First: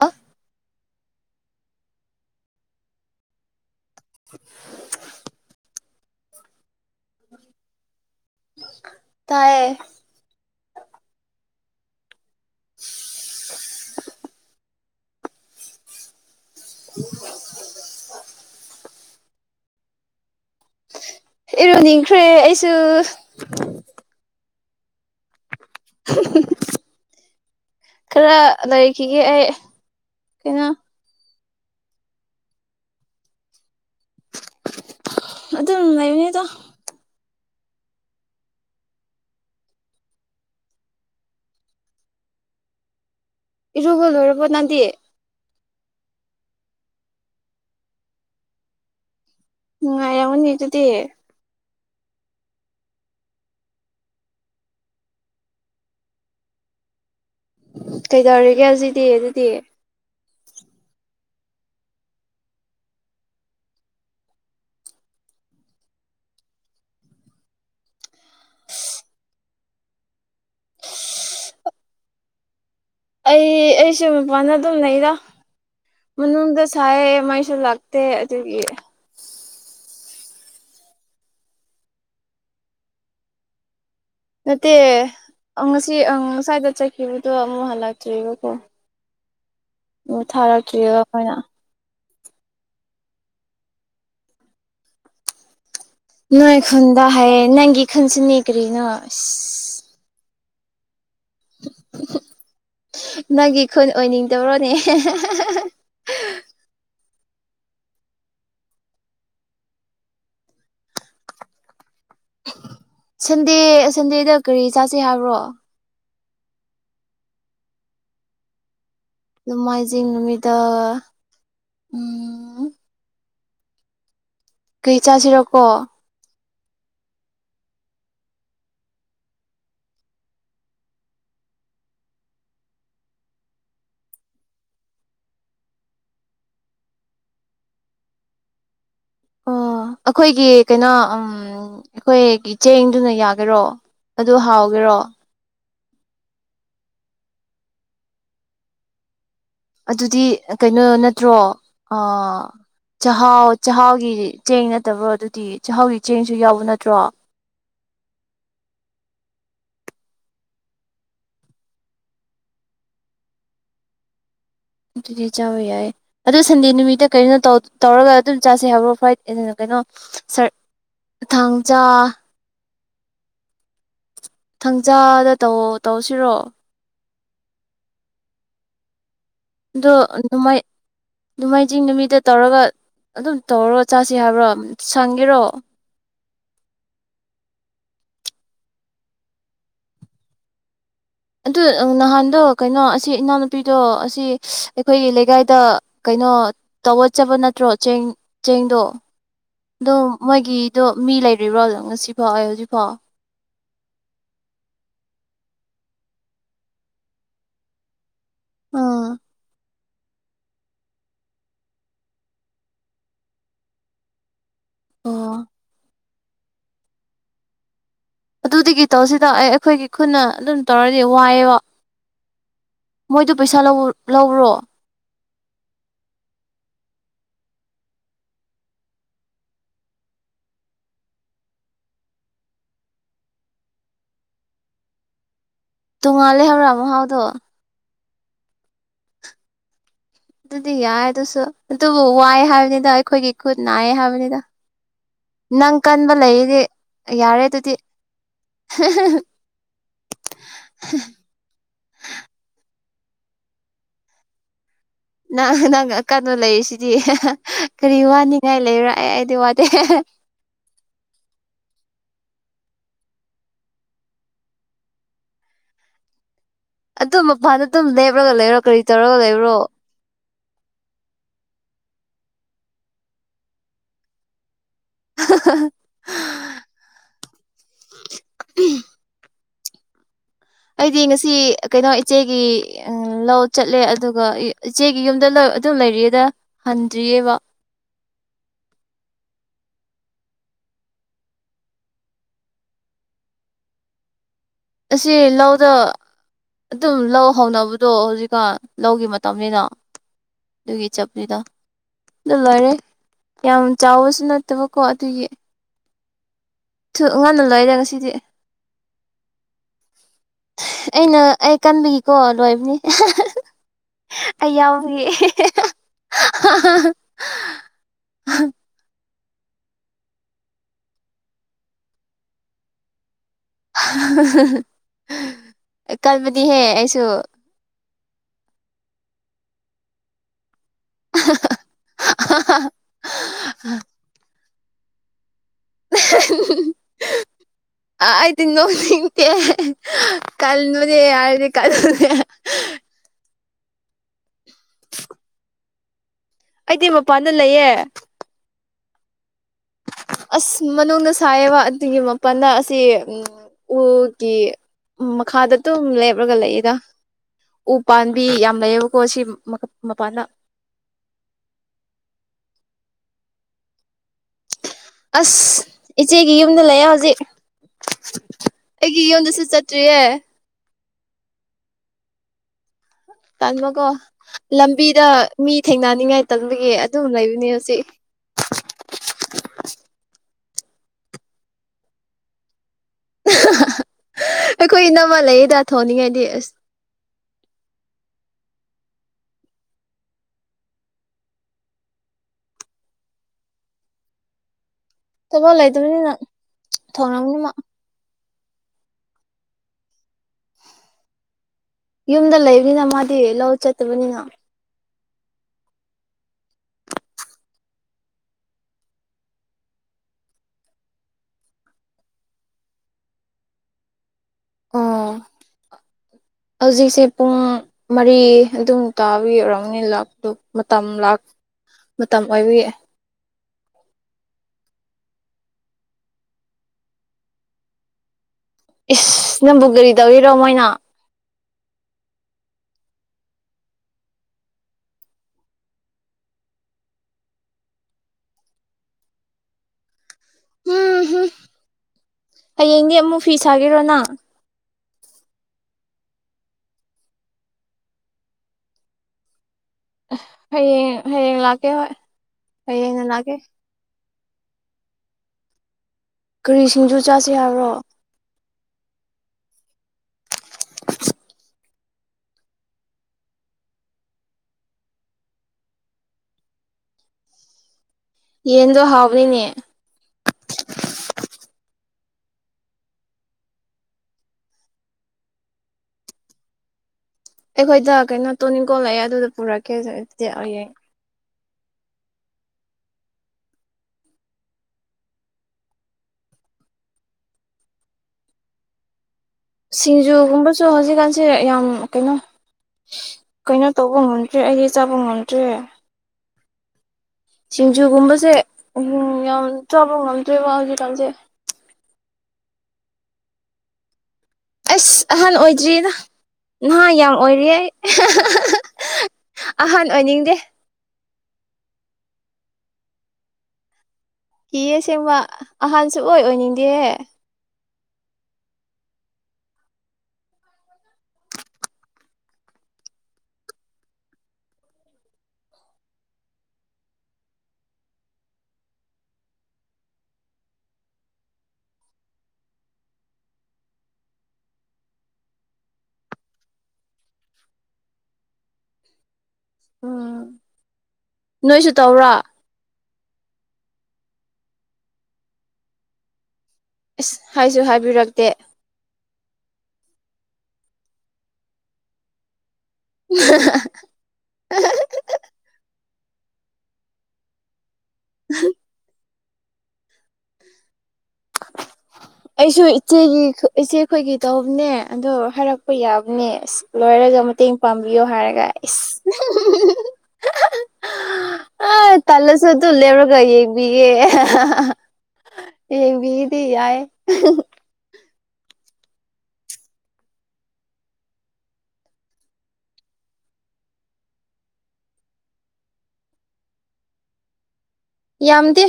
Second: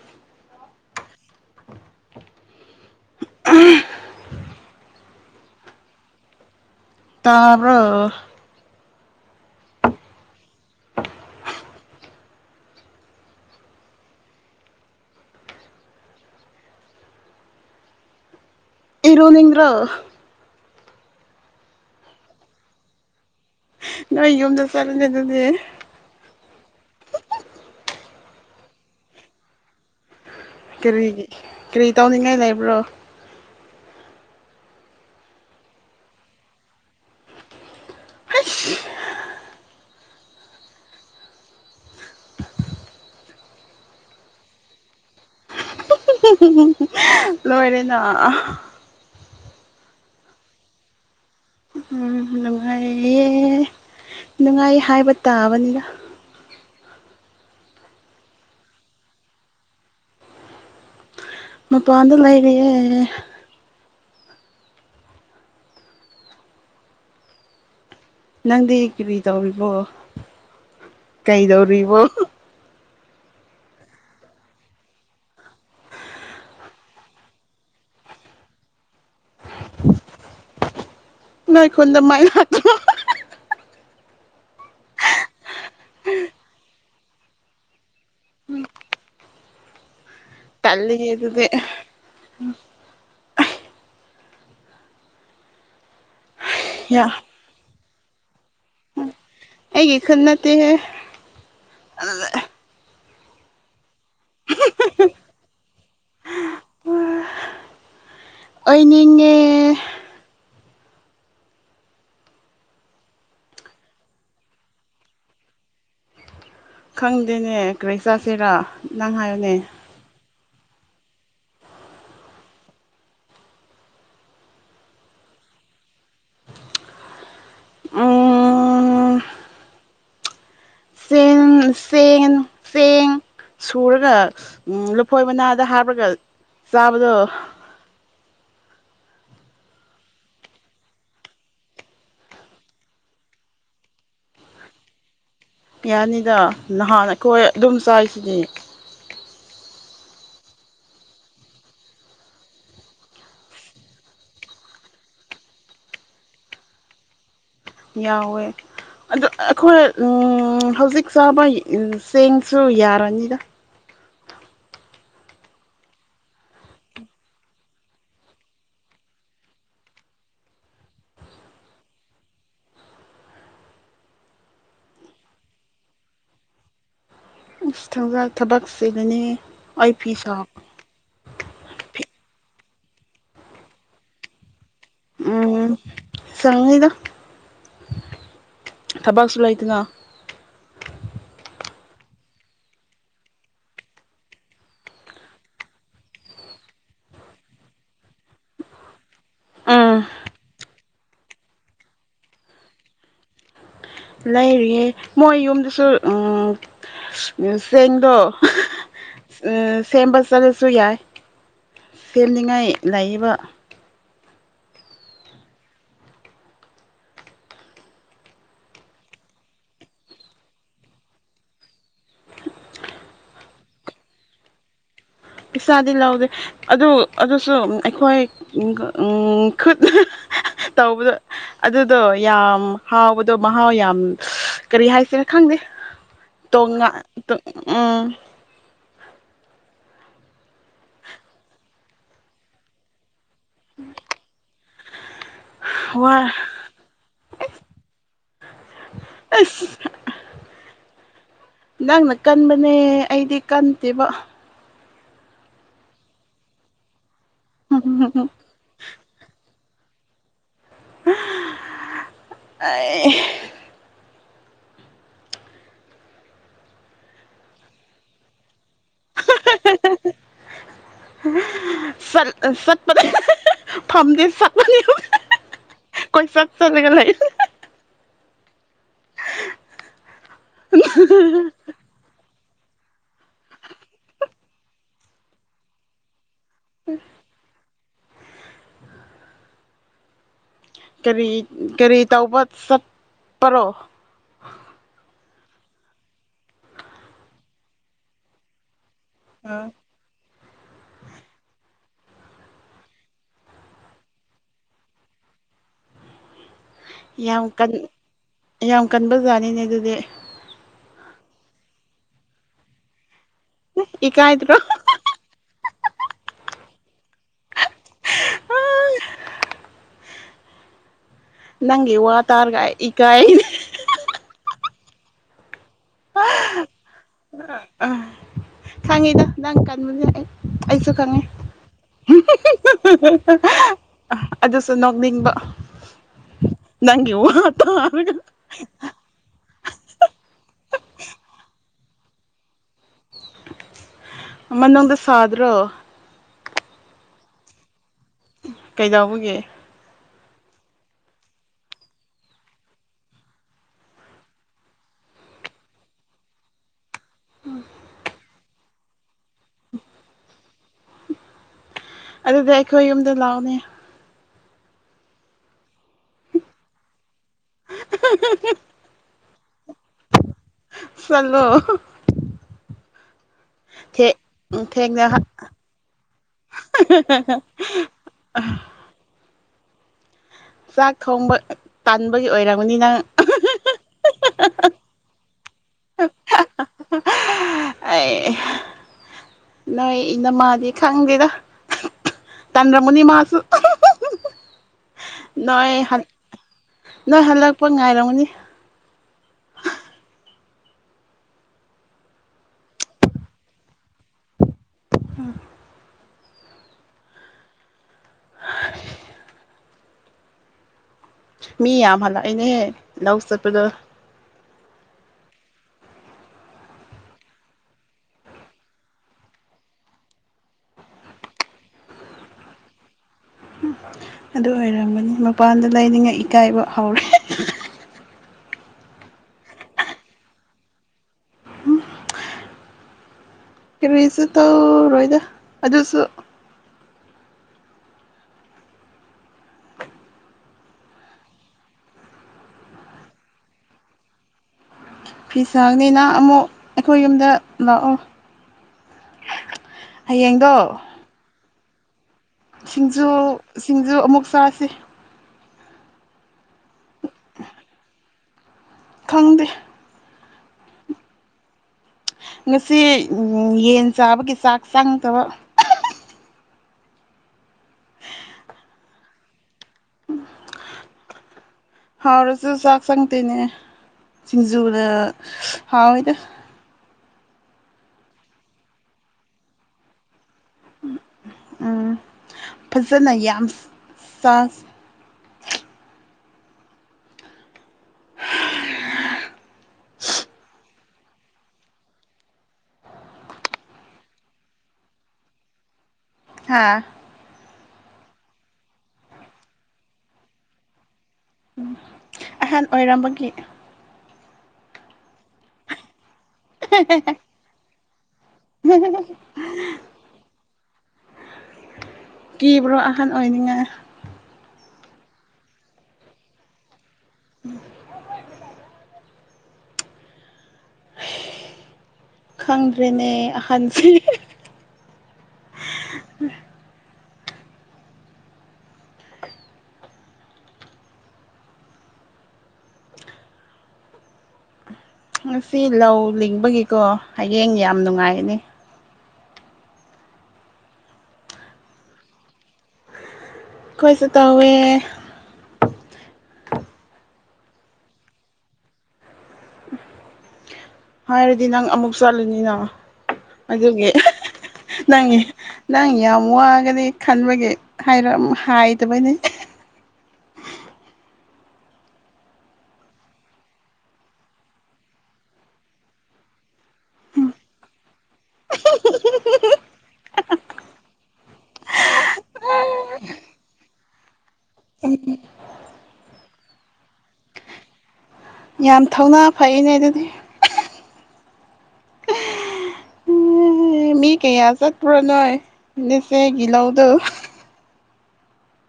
ꯑ [unintelligible] [unintelligible] ꯇꯥꯕ꯭ꯔꯣ ꯇꯥꯏꯌꯦ ꯏꯔꯨꯅꯤꯡꯗ꯭ꯔꯣ ꯏꯔꯨꯅꯤꯡꯈ꯭ꯔꯦ ꯑꯩꯁꯨ ꯅꯣꯏ ꯌꯨꯝꯗ ꯆꯠꯂꯁꯤ ꯑꯗꯨꯗꯤ [inaudible] ꯈꯔ ꯂꯩꯈꯤꯒꯦ ꯑꯩ ꯀꯩꯅꯣ ꯀꯔꯤꯒꯤ ꯀꯔꯤ ꯇꯧꯅꯤꯡꯉꯥꯏ ꯂꯩꯕ꯭ꯔꯣ ꯑꯗꯨꯝ ꯂꯩꯕꯅꯤꯗ ꯍꯥꯏꯁ ꯏꯔꯨꯒ ꯂꯣꯏꯔꯕꯣ ꯅꯪꯗꯤ [inaudible] ꯂꯣꯏꯔꯦꯅ ꯑꯥ ꯅꯨꯡꯉꯥꯏꯔꯝꯒꯅꯤ ꯑꯗꯨꯗꯤ ꯎꯝ ꯅꯨꯡꯉꯥꯏꯌꯦ ꯅꯨꯡꯉꯥꯏ ꯍꯥꯏꯕ ꯇꯥꯕꯅꯤꯗ ꯀꯩꯗꯧꯔꯤꯒꯦ ꯍꯧꯖꯤꯛꯇꯤ ꯑꯗꯨꯗꯤ ꯃꯄꯥꯟꯗ ꯂꯩꯔꯤꯌꯦ ꯅꯪꯗꯤ ꯀꯔꯤ ꯇꯧꯔꯤꯕꯣ ꯀꯩꯗꯧꯔꯤꯕꯣ ꯑꯩ ꯑꯩꯁꯨ ꯃꯄꯥꯟꯗ ꯑꯗꯨꯝ ꯂꯩꯗ ꯃꯅꯨꯡꯗ ꯁꯥꯏꯌꯦ ꯃꯩꯁꯨ ꯂꯥꯛꯇꯦ ꯑꯗꯨꯒꯤ ꯅꯣꯏ ꯈꯨꯟꯗ ꯃꯩ ꯂꯥꯛꯇ꯭ꯔꯣ ꯅꯠꯇꯦ ꯑꯪ ꯉꯁꯤ ꯑꯪ ꯉꯁꯥꯏꯗ ꯆꯠꯈꯤꯕꯗꯣ ꯑꯃꯨꯛ ꯍꯜꯂꯛꯇ꯭ꯔꯤꯕꯀꯣ ꯑꯣ ꯊꯥꯔꯛ ꯇꯜꯂꯤꯍꯦ ꯑꯗꯨꯗꯤ ꯅꯣꯏ ꯈꯨꯟꯗ ꯌꯥ ꯍꯥꯏ ꯅꯪꯒꯤ ꯋꯥꯈꯟꯁꯤꯅ ꯀꯔꯤꯅꯣ ꯑꯩꯒꯤ ꯈꯨꯟ ꯅꯠꯇꯦꯍꯦ ꯑꯗꯨꯗ ꯅꯪꯒꯤ ꯈꯨꯟ ꯑꯣꯏꯅꯤꯡꯗꯕ꯭ꯔꯣꯅꯦ ꯑꯣꯏꯅꯤꯡꯉꯦ ꯁꯟꯗꯦ ꯁꯟꯗꯦꯗ ꯀꯔꯤ ꯆꯥꯁꯤ ꯍꯥꯏꯕ꯭ꯔꯣ ꯈꯪꯗꯦꯅꯦ ꯀꯔꯤ ꯆꯥꯁꯤꯔꯥ ꯅꯪ ꯍꯥꯏꯌꯨꯅꯦ ꯁꯨꯇꯤ ꯅꯨꯃꯤꯠꯇ ꯎꯝ ꯀꯩ ꯆꯥꯁꯤꯔꯥꯀꯣ ꯎꯝ ꯐꯦꯟ ꯐꯦꯡ ꯁꯨꯔꯒ ꯎꯝ ꯂꯐꯣꯏ ꯃꯅꯥꯗ ꯍꯥꯞꯔꯒ ꯆꯥꯕꯗꯣ ꯑꯣ ꯑꯈꯣꯏꯒꯤ ꯀꯩꯅꯣ ꯎꯝ ꯎꯝ ꯑꯩꯈꯣꯏꯒꯤ ꯆꯦꯡꯗꯨꯅ ꯌꯥꯒꯦꯔꯣ ꯑꯗꯨ ꯍꯥꯎꯒꯦꯔꯣ ꯌꯥꯅꯤꯗ ꯅꯍꯥꯟ ꯑꯩꯈꯣꯏ ꯑꯗꯨꯝ ꯆꯥꯏꯁꯤꯗꯤ ꯑꯗꯨꯗꯤ ꯀꯩꯅꯣ ꯅꯠꯇ꯭ꯔꯣ ꯑꯥ ꯆꯥꯛꯍꯥꯎ ꯆꯥꯛꯍꯥꯎꯒꯤ ꯆꯦꯡ ꯅꯠꯇꯕ꯭ꯔꯣ ꯑꯗꯨꯗꯤ ꯆꯥꯛꯍꯥꯎꯒꯤ ꯆꯦꯡꯁꯨ ꯌꯥꯎꯕ ꯅꯠꯇ꯭ꯔꯣ ꯌꯥꯎꯋꯦ ꯑꯗꯨ ꯑꯩꯈꯣꯏ ꯍꯧꯖꯤꯛ ꯆꯥꯕ ꯆꯦꯡꯁꯨ ꯌꯥꯔꯅꯤꯗ ꯑꯗꯨꯗꯤ ꯆꯥꯕ ꯌꯥꯏ ꯑꯗꯨ ꯁꯟꯗꯦ ꯅꯨꯃꯤꯠꯇ ꯀꯩꯅꯣ ꯇꯧꯔꯒ ꯑꯗꯨꯝ ꯆꯥꯥꯁꯦ ꯍꯥꯏꯕ꯭ꯔꯣ ꯐ꯭ꯔꯥꯏꯗꯦꯅ ꯀꯩꯅꯣ ꯁꯥꯔ ꯊꯥꯡꯖ ꯊꯥꯡꯖꯗ ꯇꯧ ꯇꯧꯁꯤꯔꯣ ꯊꯥꯡꯖ ꯊꯕꯛ ꯆꯤꯜꯂꯅꯤ ꯑꯗꯨ ꯑꯗꯨꯃꯥꯏ ꯅꯣꯡꯃꯥꯏꯖꯤꯡ ꯅꯨꯃꯤꯠꯇ ꯇꯧꯔꯒ ꯑꯗꯨꯝ ꯇꯧꯔꯣ ꯆꯥꯁꯤ ꯍꯥꯏꯕ꯭ꯔꯣ ꯁꯪꯒꯦꯔꯣ ꯁꯪꯅꯤꯗ ꯊꯕꯛꯁꯨ ꯂꯩꯇꯥꯅ ꯑꯗꯨ ꯅꯍꯥꯟꯗꯣ ꯀꯩꯅꯣ ꯑꯁꯤ ꯏꯅꯥꯎꯅꯨꯄꯤꯗꯣ ꯑꯁꯤ ꯑꯩꯈꯣꯏꯒꯤ ꯂꯩꯀꯥꯏꯗ ꯀꯩꯅꯣ ꯇꯧꯒꯆꯕ ꯅꯠꯇ꯭ꯔꯣ ꯆꯦꯡ ꯆꯦꯡꯗꯣ ꯑꯗꯣ ꯎꯝ ꯃꯣꯏꯒꯤꯗꯣ ꯃꯤ ꯂꯩꯔꯤꯕ꯭ꯔꯣ ꯉꯁꯤ ꯐꯥꯎ ꯑꯩ ꯍꯧꯖꯤꯛꯐꯥꯎ ꯂꯩꯔꯤꯌꯦ ꯃꯣꯏ ꯌꯨꯝꯗꯁꯨ ꯑꯥ ꯆꯦꯡꯗꯣ ꯑꯥ ꯑ ꯁꯦꯝꯕ ꯆꯔ ꯁꯨ ꯌꯥꯏ ꯁꯦꯝꯅꯤꯉꯥꯏ ꯂꯩꯕ ꯑꯣ ꯑꯗꯨꯗꯒꯤ ꯇꯧꯁꯤꯗ ꯑꯩ ꯑꯩꯈꯣꯏꯒꯤ ꯈꯨꯟꯅ ꯑꯗꯨꯝ ꯇꯧꯔꯗꯤ ꯋꯥꯏꯑꯦꯕ ꯃꯣꯏꯗꯨ ꯄꯩꯁꯥ ꯂꯧ ꯂꯧꯔꯣ ꯄꯤꯁꯥꯗꯤ ꯂꯧꯗꯦ ꯑꯗꯨ ꯑꯗꯨꯁꯨ ꯑꯩꯈꯣꯏ ꯎꯝ ꯈꯨꯠ ꯇꯧꯕꯗꯣ ꯑꯗꯨꯗꯣ ꯌꯥꯝ ꯍꯥꯎꯕꯗꯣ ꯃꯍꯥꯎ ꯌꯥꯝ ꯀꯔꯤ ꯍꯥꯏꯁꯤꯅ ꯈꯪꯗꯦ ꯇꯣꯡꯉꯥꯜꯂꯦ ꯇꯣ ꯍꯥꯏꯕ꯭ꯔꯥ ꯉꯥꯟ ꯃꯍꯥꯎꯗꯣ ꯇꯣ ꯎꯝ ꯑꯗꯨꯗꯤ ꯌꯥꯏ ꯑꯗꯨꯁꯨ ꯑꯗꯨꯕꯨ ꯋꯥꯏ ꯍꯥꯏꯕꯅꯤꯗ ꯑꯩꯈꯣꯏꯒꯤ ꯈꯨꯠ ꯅꯥꯏꯌꯦ ꯍꯥꯏꯕꯅꯤꯗ ꯅꯪ ꯀꯟꯕ ꯋꯥ ꯂꯩꯔꯤꯗꯤ ꯌꯥꯔꯦ ꯑꯗꯨꯗꯤ [unintelligible] [unintelligible] [inaudible] ꯅꯪꯅ ꯀꯟꯕꯅꯦ ꯑꯩꯗꯤ ꯀꯟꯗꯦꯕ ꯅꯪ ꯅꯪ ꯑꯀꯟꯕ ꯂꯩꯔꯤꯁꯤꯗꯤ ꯀꯔꯤ ꯋꯥꯅꯤꯡꯉꯥꯏ ꯂꯩꯕ꯭ꯔꯥ ꯑꯩ ꯑꯩꯗꯤ ꯋꯥꯗꯦ ꯑꯩ ꯑꯗꯨ ꯃꯄꯥꯟꯗ ꯑꯗꯨꯝ ꯂꯦꯞꯔꯒ ꯂꯩꯔꯣ ꯀꯔꯤ ꯇꯧꯔꯒ ꯂꯩꯕ꯭ꯔꯣ [unintelligible] ꯆꯥꯠ ꯆꯠꯄꯗ ꯐꯝꯗꯦ [unintelligible] [unintelligible] ꯀꯣꯏ ꯆꯠ ꯆꯠꯂꯒ ꯂꯩ ꯑꯩꯗꯤ ꯉꯁꯤ ꯀꯩꯅꯣ ꯏꯆꯦꯒꯤ ꯎ ꯂꯧ ꯆꯠꯂꯦ ꯑꯗꯨꯒ ꯏꯆꯦꯒꯤ ꯌꯨꯝꯗ ꯑꯗꯨ ꯑꯗꯨꯝ ꯂꯩꯔꯤꯌꯦꯗ ꯍꯟꯗ꯭ꯔꯤꯌꯦꯕ ꯀꯔꯤ ꯀꯔꯤ ꯇꯧꯕ ꯆꯠꯄꯔꯣ ꯑꯁꯤ ꯂꯧꯗ ꯑꯗꯨꯝ ꯂꯧ ꯍꯧꯅꯕꯗꯣ ꯍꯧꯖꯤꯛꯀꯥꯟ ꯂꯧꯒꯤ ꯇꯝꯅꯤꯅ ꯑꯥ ꯑꯗꯨꯒꯤ ꯆꯞꯅꯤꯗ ꯑꯗꯨ ꯂꯣꯏꯔꯦ ꯌꯥꯝ ꯆꯥꯎꯕꯁꯨ ꯅꯠꯇꯕꯀꯣ ꯑꯗꯨꯒꯤ ꯌꯥꯝ ꯉꯟꯅ ꯀꯟ ꯂꯣꯏꯔꯦ ꯉꯁꯤꯗꯤ ꯌꯥꯝ ꯀꯟꯕꯖꯥꯠꯅꯤꯅꯦ ꯑꯗꯨꯗꯤ ꯑꯩꯅ ꯑꯩ ꯀꯟꯕꯒꯤꯀꯣ ꯂꯣꯏꯕꯅꯤ ꯑꯩ ꯏꯀꯥꯏꯗ꯭ꯔꯣ ꯌꯥꯎ [inaudible] ꯅꯪꯒꯤ ꯋꯥ ꯇꯥꯔꯒ ꯑꯩ ꯏꯀꯥꯏ ꯅꯦ [unintelligible] ꯀꯟꯕꯗꯤꯍꯦ ꯑꯩꯁꯨ ꯑ ꯑꯥ ꯁꯥꯡꯉꯤꯗ ꯅꯪ ꯀꯥꯟꯕꯅꯦ ꯑꯩ ꯑꯩꯁꯨ ꯈꯪꯉꯤ ꯑꯗꯨꯁꯨ ꯅꯣꯛꯅꯤꯡꯕ ꯅꯪꯒꯤ ꯋꯥ ꯇꯥꯔꯒ ꯀꯦ ꯀꯟꯕꯅꯦ ꯍꯥꯏꯔꯗꯤ ꯀꯟꯕꯅꯦ [inaudible] ꯃꯅꯨꯡꯗ ꯁꯥꯗ꯭ꯔꯣ ꯑꯩꯗꯤ ꯃꯄꯥꯟꯗ ꯂꯩꯌꯦ ꯀꯩꯗꯧꯕꯒꯤ ꯑꯁ ꯃꯅꯨꯡꯗ ꯁꯥꯏꯌꯦꯕ ꯑꯗꯨꯒꯤ ꯃꯄꯜꯗ ꯑꯁꯤ ꯎ ꯎꯒꯤ ꯎꯝ ꯃꯈꯥꯗ ꯑꯗꯨꯝ ꯂꯦꯞꯂꯒ ꯂꯩꯌꯦꯗ ꯎ ꯄꯥꯝꯕꯤ ꯌꯥꯝ ꯂꯩꯌꯦꯕꯀꯣ ꯁꯤ ꯃꯄꯥꯟꯗ ꯑꯗꯨꯗꯤ ꯑꯩꯈꯣꯏ ꯌꯨꯝꯗ ꯂꯥꯛꯑꯣꯅꯦ ꯑꯁ ꯏꯆꯦꯒꯤ ꯌꯨꯝꯗ ꯂꯩꯑꯦ ꯍꯧꯖꯤꯛ ꯑꯩꯒꯤ ꯌꯨꯝꯗꯁꯨ ꯆꯠ ꯇꯔꯤꯌꯦ ꯆꯠꯂꯣ ꯇꯥꯟꯃꯀꯣ ꯊꯦꯛ ꯊꯦꯡꯅ ꯂꯝꯕꯤꯗ ꯃꯤ ꯊꯦꯡꯅꯅꯤꯡꯉꯥꯏ ꯇꯟꯕꯒꯤ ꯑꯗꯨꯝ ꯂꯩꯕꯅꯦ ꯍꯧꯖꯤꯛ ꯑ ꯆꯥꯛ ꯊꯣꯡꯕ ꯇꯟꯥꯟꯕꯒꯤ ꯑꯣꯏꯔꯝꯕꯅꯤ ꯅꯪ ꯑꯩꯈꯣꯏ ꯏꯅꯝꯃ ꯂꯩꯑꯦꯗ ꯊꯣꯡꯅꯤꯡꯉꯥꯏꯗꯤ ꯑꯁ ꯑꯩ ꯅꯣꯏ ꯏꯅꯝꯃꯥꯗꯤ ꯈꯪꯗꯦꯗ ꯇꯥꯟꯂꯝꯂꯅꯤ ꯃꯍꯥꯛꯁꯨ [unintelligible] ꯊꯕꯛ ꯅꯣꯏ ꯍꯜ ꯂꯩꯇꯕꯅꯤꯅ ꯅꯣꯏ ꯊꯣꯡꯅꯕꯅꯤ ꯃꯥ ꯍꯜꯂꯛꯄ ꯉꯥꯏꯔꯝꯒꯅꯤ ꯌꯨꯝꯗ ꯂꯩꯕꯅꯤꯅ ꯃꯥꯗꯤ ꯂꯧ ꯆꯠꯇꯕꯅꯤꯅ ꯑ ꯃꯤ ꯌꯥꯝ ꯍꯜꯂꯛꯏꯅꯦ ꯂꯧ ꯆꯠꯄꯗꯣ ꯑꯣ [unintelligible] ꯍꯧꯖꯤꯛꯁꯦ ꯄꯨꯡ ꯃꯔꯤ ꯑꯗꯨꯝ ꯇꯥꯕꯩ ꯑꯣꯏꯔꯝꯅꯤ ꯂꯥꯛꯄꯗꯣ ꯃꯇꯝ ꯂꯥꯛ ꯃꯇꯝ ꯑꯣꯏꯕꯒꯤ ꯎꯝ ꯑꯗꯨ ꯑꯣꯏꯔꯝꯃꯅꯤ ꯃꯄꯥꯟꯗ ꯂꯥꯏꯅꯤꯡꯉꯥꯏ ꯏꯀꯥꯏꯕ ꯍꯧꯔꯦ ꯏꯁꯁ ꯅꯝꯕꯨ ꯀꯔꯤ ꯇꯧꯔꯤꯅꯣ ꯃꯣꯏꯅ ꯀꯔꯤꯁꯨ ꯇꯧꯔꯣꯏꯗ ꯑꯗꯨꯁꯨ ꯎꯝꯍꯨꯝ ꯍꯌꯦꯡꯗꯤ ꯑꯃꯨꯛ ꯐꯤ ꯁꯥꯒꯦꯔꯣ ꯅꯪ ꯐꯤꯁꯥꯒꯅꯤꯅ ꯑꯃꯨꯛ ꯑꯩꯈꯣꯏ ꯌꯨꯝꯗ ꯂꯥꯛꯑꯣ ꯍꯌꯦꯡꯗꯣ ꯍꯥꯌꯦꯡ ꯍꯥꯌꯦꯡ ꯂꯥꯛꯀꯦ ꯍꯣꯏ ꯍꯌꯦꯡꯅ ꯁꯤꯡꯖꯨ ꯂꯥꯛꯀꯦ ꯁꯤꯡꯖꯨ ꯑꯃꯨꯛ ꯆꯥꯁꯤ ꯀꯔꯤ ꯁꯤꯡꯖꯨ ꯆꯥꯁꯤ ꯍꯥꯏꯕ꯭ꯔꯣ ꯈꯪꯗꯦ ꯉꯥꯁꯤ ꯎꯝ ꯌꯦꯟ ꯆꯥꯕꯒꯤ ꯆꯥꯛ ꯆꯪꯗꯕ [unintelligible] ꯌꯦꯟꯗꯣ ꯍꯥꯎꯕꯅꯤꯅꯦ ꯎꯝ ꯍꯥꯎꯔꯁꯨ ꯆꯥꯛ ꯆꯪꯗꯦꯅꯦ ꯁꯤꯡꯖꯨꯅ ꯍꯥꯎꯏꯗ ꯑꯩꯈꯣꯏꯗ ꯀꯩꯅꯣ ꯇꯨꯅꯤꯡꯈꯣꯛ ꯂꯩꯑꯦ ꯑꯗꯨꯗꯣ ꯄꯨꯔꯛꯀꯦ ꯑꯗꯨꯗꯤꯍꯥꯌꯦꯡ ꯎꯝ ꯐꯖꯅ ꯌꯥꯝ ꯆꯥꯖ ꯁꯤꯡꯖꯨꯒꯨꯝꯕꯁꯨ ꯍꯧꯖꯤꯛꯀꯥꯟꯁꯦ ꯌꯥꯝ ꯀꯩꯅꯣ ꯀꯩꯅꯣ ꯇꯧꯕ ꯉꯝꯗ꯭ꯔꯦ ꯑꯩꯗꯤ ꯆꯥꯕ ꯉꯝꯗ꯭ꯔꯦ ꯍꯥꯥ ꯁꯤꯡꯖꯨꯒꯨꯝꯕꯁꯦ ꯎꯝ ꯌꯥꯝ ꯆꯥꯕ ꯉꯝꯗ꯭ꯔꯦꯕ ꯍꯧꯖꯤꯛꯀꯥꯟꯁꯦ ꯑꯍꯜ ꯑꯣꯏꯔꯝꯕꯒꯤ ꯑꯁ ꯑꯍꯜ ꯑꯣꯏꯗ꯭ꯔꯤꯌꯦꯗ ꯅꯍꯥ ꯌꯥꯝ ꯑꯣꯏꯔꯤꯌꯦ ꯑꯩ ꯑ ꯑꯍꯥꯟ ꯑꯣꯏꯅꯤꯡꯗꯦ ꯀꯤꯕ꯭ꯔꯣ ꯑꯍꯟ ꯑꯣꯏꯅꯤꯡꯉ‌ꯦ ꯀꯤꯌ‌ꯦ ꯁꯦꯡꯕ ꯑꯍꯥꯟ ꯁꯨꯡꯑꯣꯏ ꯑꯣꯏꯅꯤꯡꯗꯤꯌꯦ ꯎꯝ [unintelligible] ꯈꯪꯗ꯭ꯔꯦꯅꯦ ꯑꯍꯟꯁꯦ ꯉꯁꯤ ꯂꯧ ꯂꯤꯡꯕꯒꯤꯀꯣ ꯍꯌꯦꯡ ꯌꯥꯝ ꯅꯨꯡꯉꯥꯏꯒꯅꯤ ꯎꯝ ꯅꯣꯏꯁꯨ ꯇꯧꯔꯣ ꯑꯩꯈꯣꯏꯁꯨ ꯇꯧꯋꯦ ꯏꯁ ꯍꯥꯏꯁꯨ ꯍꯥꯏꯕꯤꯔꯛꯇꯦ ꯍꯥꯏꯔꯗꯤ ꯅꯪ ꯑꯃꯨꯛ ꯆꯠꯂꯨꯅꯤꯅ ꯑꯗꯨꯒꯤ ꯅꯪꯏ ꯅꯪ ꯌꯥꯝ ꯋꯥꯒꯅꯤ ꯈꯟꯕꯒꯤ ꯍꯥꯏꯔꯝ ꯍꯥꯏꯗꯕꯅꯦ [inaudible] ꯑꯩꯁꯨ ꯏꯆꯦꯒꯤ ꯈ ꯏꯆꯦꯈꯣꯏꯒꯤ ꯇꯧꯕꯅꯦ ꯑꯗꯣ ꯍꯥꯏꯔꯛꯄ ꯌꯥꯕꯅꯦ ꯑꯁ ꯂꯣꯏꯔꯒ ꯃꯇꯦꯡ ꯄꯥꯡꯕꯤꯌꯣ ꯍꯥꯏꯔꯒ ꯏꯁ ꯍꯥ ꯍꯥ ꯍꯥ ꯑ ꯇꯜꯂꯁꯨ ꯑꯗꯨ ꯂꯦꯞꯔꯒ ꯌꯦꯡꯕꯤꯒꯦ [unintelligible] ꯑꯦꯕꯤꯗꯤ ꯌꯥꯏꯌꯦ ꯌꯥꯝ ꯊꯧꯅꯥ ꯐꯩꯅꯦ ꯑꯗꯨꯗꯤ ꯃꯤ ꯀꯌꯥ ꯆꯠꯄꯔꯣ ꯅꯣꯏ ꯅꯤꯆꯦꯒꯤ ꯂꯧꯗꯨ ꯌꯥꯝꯗꯦ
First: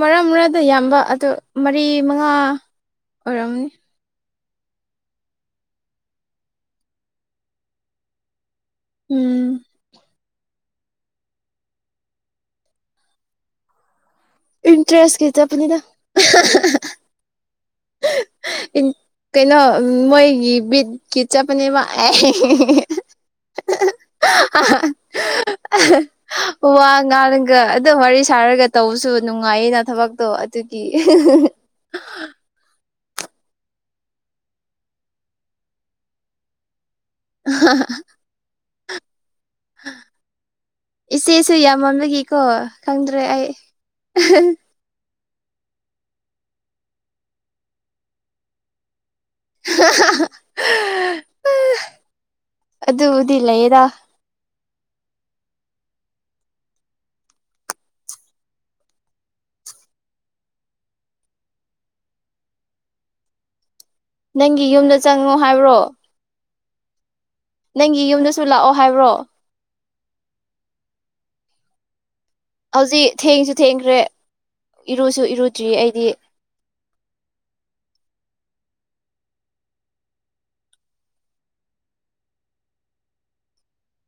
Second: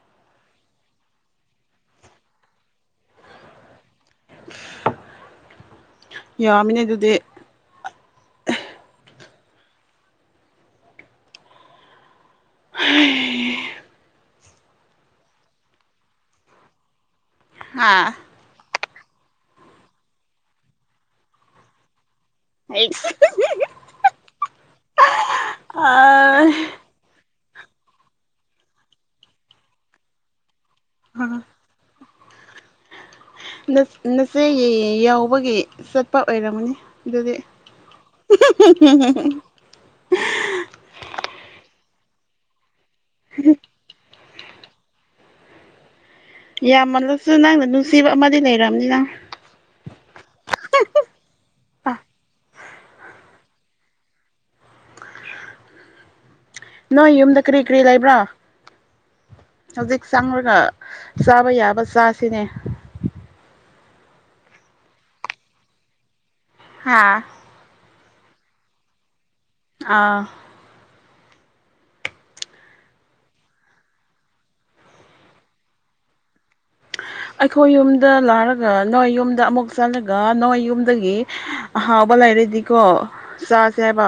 ꯃꯔ ꯃꯔꯛꯗ ꯌꯥꯝꯕ ꯑꯗꯨ ꯃꯔꯤ ꯃꯉꯥ ꯑꯣꯏꯔꯝꯅꯤ ꯌꯥꯝꯃꯤꯅꯦ ꯑꯗꯨꯗꯤ ꯎꯝ ꯏꯟꯇ꯭ꯔꯦꯁ ꯀꯤ ꯆꯠꯄ ꯅꯤꯗꯥ ꯍꯥ ꯏꯟ ꯀꯩꯅꯣ ꯎꯝ ꯃꯣꯏꯒꯤ ꯕꯤꯠꯀꯤ ꯆꯠꯄꯅꯦꯕ ꯋꯥ ꯉꯥꯡꯔꯒ ꯑꯗꯨꯝ ꯋꯥꯔꯤ ꯁꯥꯔꯒ ꯇꯧꯕꯁꯨ ꯅꯨꯡꯉꯥꯏꯌꯦꯅ ꯊꯕꯛꯇꯣ ꯑꯗꯨꯒꯤ ꯎ [inaudible] ꯅꯨꯐ ꯅꯨꯐꯤꯒꯤ ꯌꯥꯎꯕꯒꯤ ꯆꯠꯄ ꯑꯣꯏꯔꯝꯒꯅꯤ ꯑꯗꯨꯗꯤ ꯑꯍꯥ ꯍꯥ ꯍꯥ ꯑꯍꯥ ꯍꯥ ꯍꯥ ꯍꯥ ꯏꯆꯦꯁꯨ ꯌꯥꯝ ꯃꯟꯕꯒꯤꯀꯣ ꯈꯪꯗ꯭ꯔꯦ ꯑꯩ ꯌꯥꯝꯃꯜꯂꯁꯨ ꯅꯪꯅ ꯅꯨꯡꯁꯤꯕ ꯑꯃꯗꯤ ꯂꯩꯔꯝꯅꯤ ꯅꯥ ꯑꯗꯨꯕꯨꯗꯤ ꯂꯩꯌꯦꯗ ꯅꯣꯏ ꯌꯨꯝꯗ ꯀꯔꯤ ꯀꯔꯤ ꯂꯩꯕ꯭ꯔꯥ ꯍꯧꯖꯤꯛ ꯆꯪꯔꯒ ꯆꯥꯕ ꯌꯥꯕ ꯆꯥꯁꯤꯅꯦ ꯅꯪꯒꯤ ꯌꯨꯝꯗ ꯆꯪꯉꯣ ꯍꯥꯏꯕ꯭ꯔꯣ ꯍꯥꯥ ꯅꯪꯒꯤ ꯌꯨꯝꯗꯁꯨ ꯂꯥꯛꯑꯣ ꯍꯥꯏꯕ꯭ꯔꯣ ꯑꯥ ꯍꯧꯖꯤꯛ ꯊꯦꯡꯁꯨ ꯊꯦꯡꯈ꯭ꯔꯦ ꯏꯔꯨꯁꯨ ꯏꯔꯨꯗ꯭ꯔꯤ ꯑꯩꯗꯤ ꯑꯩꯈꯣꯏ ꯌꯨꯝꯗ ꯂꯥꯛꯔꯒ ꯅꯣꯏ ꯌꯨꯝꯗ ꯑꯃꯨꯛ ꯆꯠꯂꯒ ꯅꯣꯏ ꯌꯨꯝꯗꯒꯤ ꯑꯍꯥꯎꯕ ꯂꯩꯔꯗꯤꯀꯣ ꯆꯥꯁꯦ ꯍꯥꯏꯕ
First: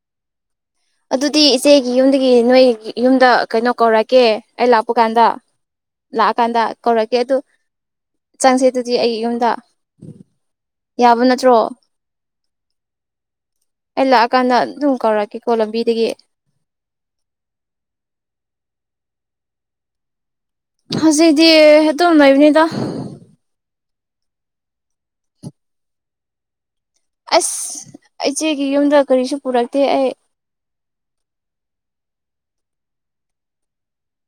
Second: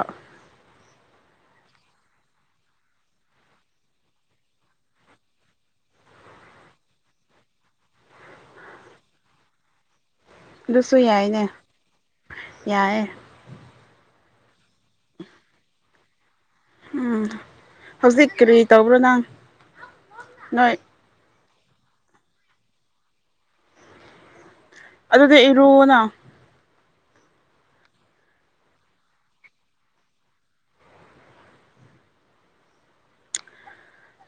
ꯑꯗꯨꯗꯤ ꯏꯆꯦꯒꯤ ꯌꯨꯝꯗꯒꯤ ꯅꯣꯏ ꯌꯨꯝꯗ ꯀꯩꯅꯣ ꯀꯧꯔꯛꯀꯦ ꯑꯩ ꯂꯥꯛꯄ ꯀꯥꯟꯗ ꯂꯥꯛꯑꯀꯥꯟꯗ ꯀꯧꯔꯒꯦ ꯑꯗꯨ ꯆꯥꯁꯦ ꯑꯗꯨꯗꯤ ꯑꯩ ꯌꯨꯝꯗ ꯑꯗꯨꯁꯨ ꯌꯥꯕ ꯌꯥꯏꯅꯦ ꯅꯠꯇ꯭ꯔꯣ ꯌꯥꯏꯌꯦ ꯑꯩ ꯂꯥꯛꯑꯀꯥꯟꯗ ꯑꯗꯨꯝ ꯀꯧꯔꯛꯀꯦꯀꯣ ꯂꯝꯕꯤꯗꯒꯤ ꯎꯝ ꯍꯧꯖꯤꯛ ꯀꯔꯤ ꯇꯧꯕ꯭ꯔꯣ ꯅꯪ ꯅꯣꯏ ꯍꯧꯖꯤꯛꯇꯤ ꯑꯗꯨꯝ ꯂꯩꯕꯅꯤꯗ ꯑꯗꯨꯗꯤ ꯏꯔꯨꯑꯣꯅ ꯑꯩꯁ ꯏꯆꯦꯒꯤ ꯌꯨꯝꯗ ꯀꯔꯤꯁꯨ ꯄꯨꯔꯛꯇꯦ ꯑꯩ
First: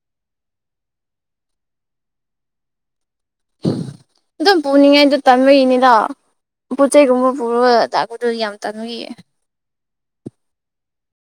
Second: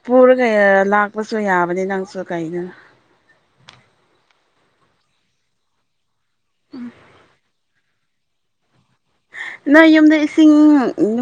ꯄꯨꯔꯒ ꯂꯥꯛꯄꯁꯨ ꯌꯥꯕꯅꯦ ꯅꯪꯁꯨ ꯀꯩꯅꯣ ꯑꯗꯨꯝ ꯄꯨꯅꯤꯡꯉꯥꯏꯗꯨ ꯇꯟꯕꯒꯤꯅꯤꯗ ꯄꯣꯠꯆꯩ ꯒꯨꯝꯕ ꯄꯨꯔꯒ ꯂꯥꯛꯄꯗꯨ ꯌꯥꯝ ꯇꯟꯕꯒꯤ ꯅꯣꯏ ꯌꯨꯝꯗ ꯏꯁꯤꯡ ꯅꯨ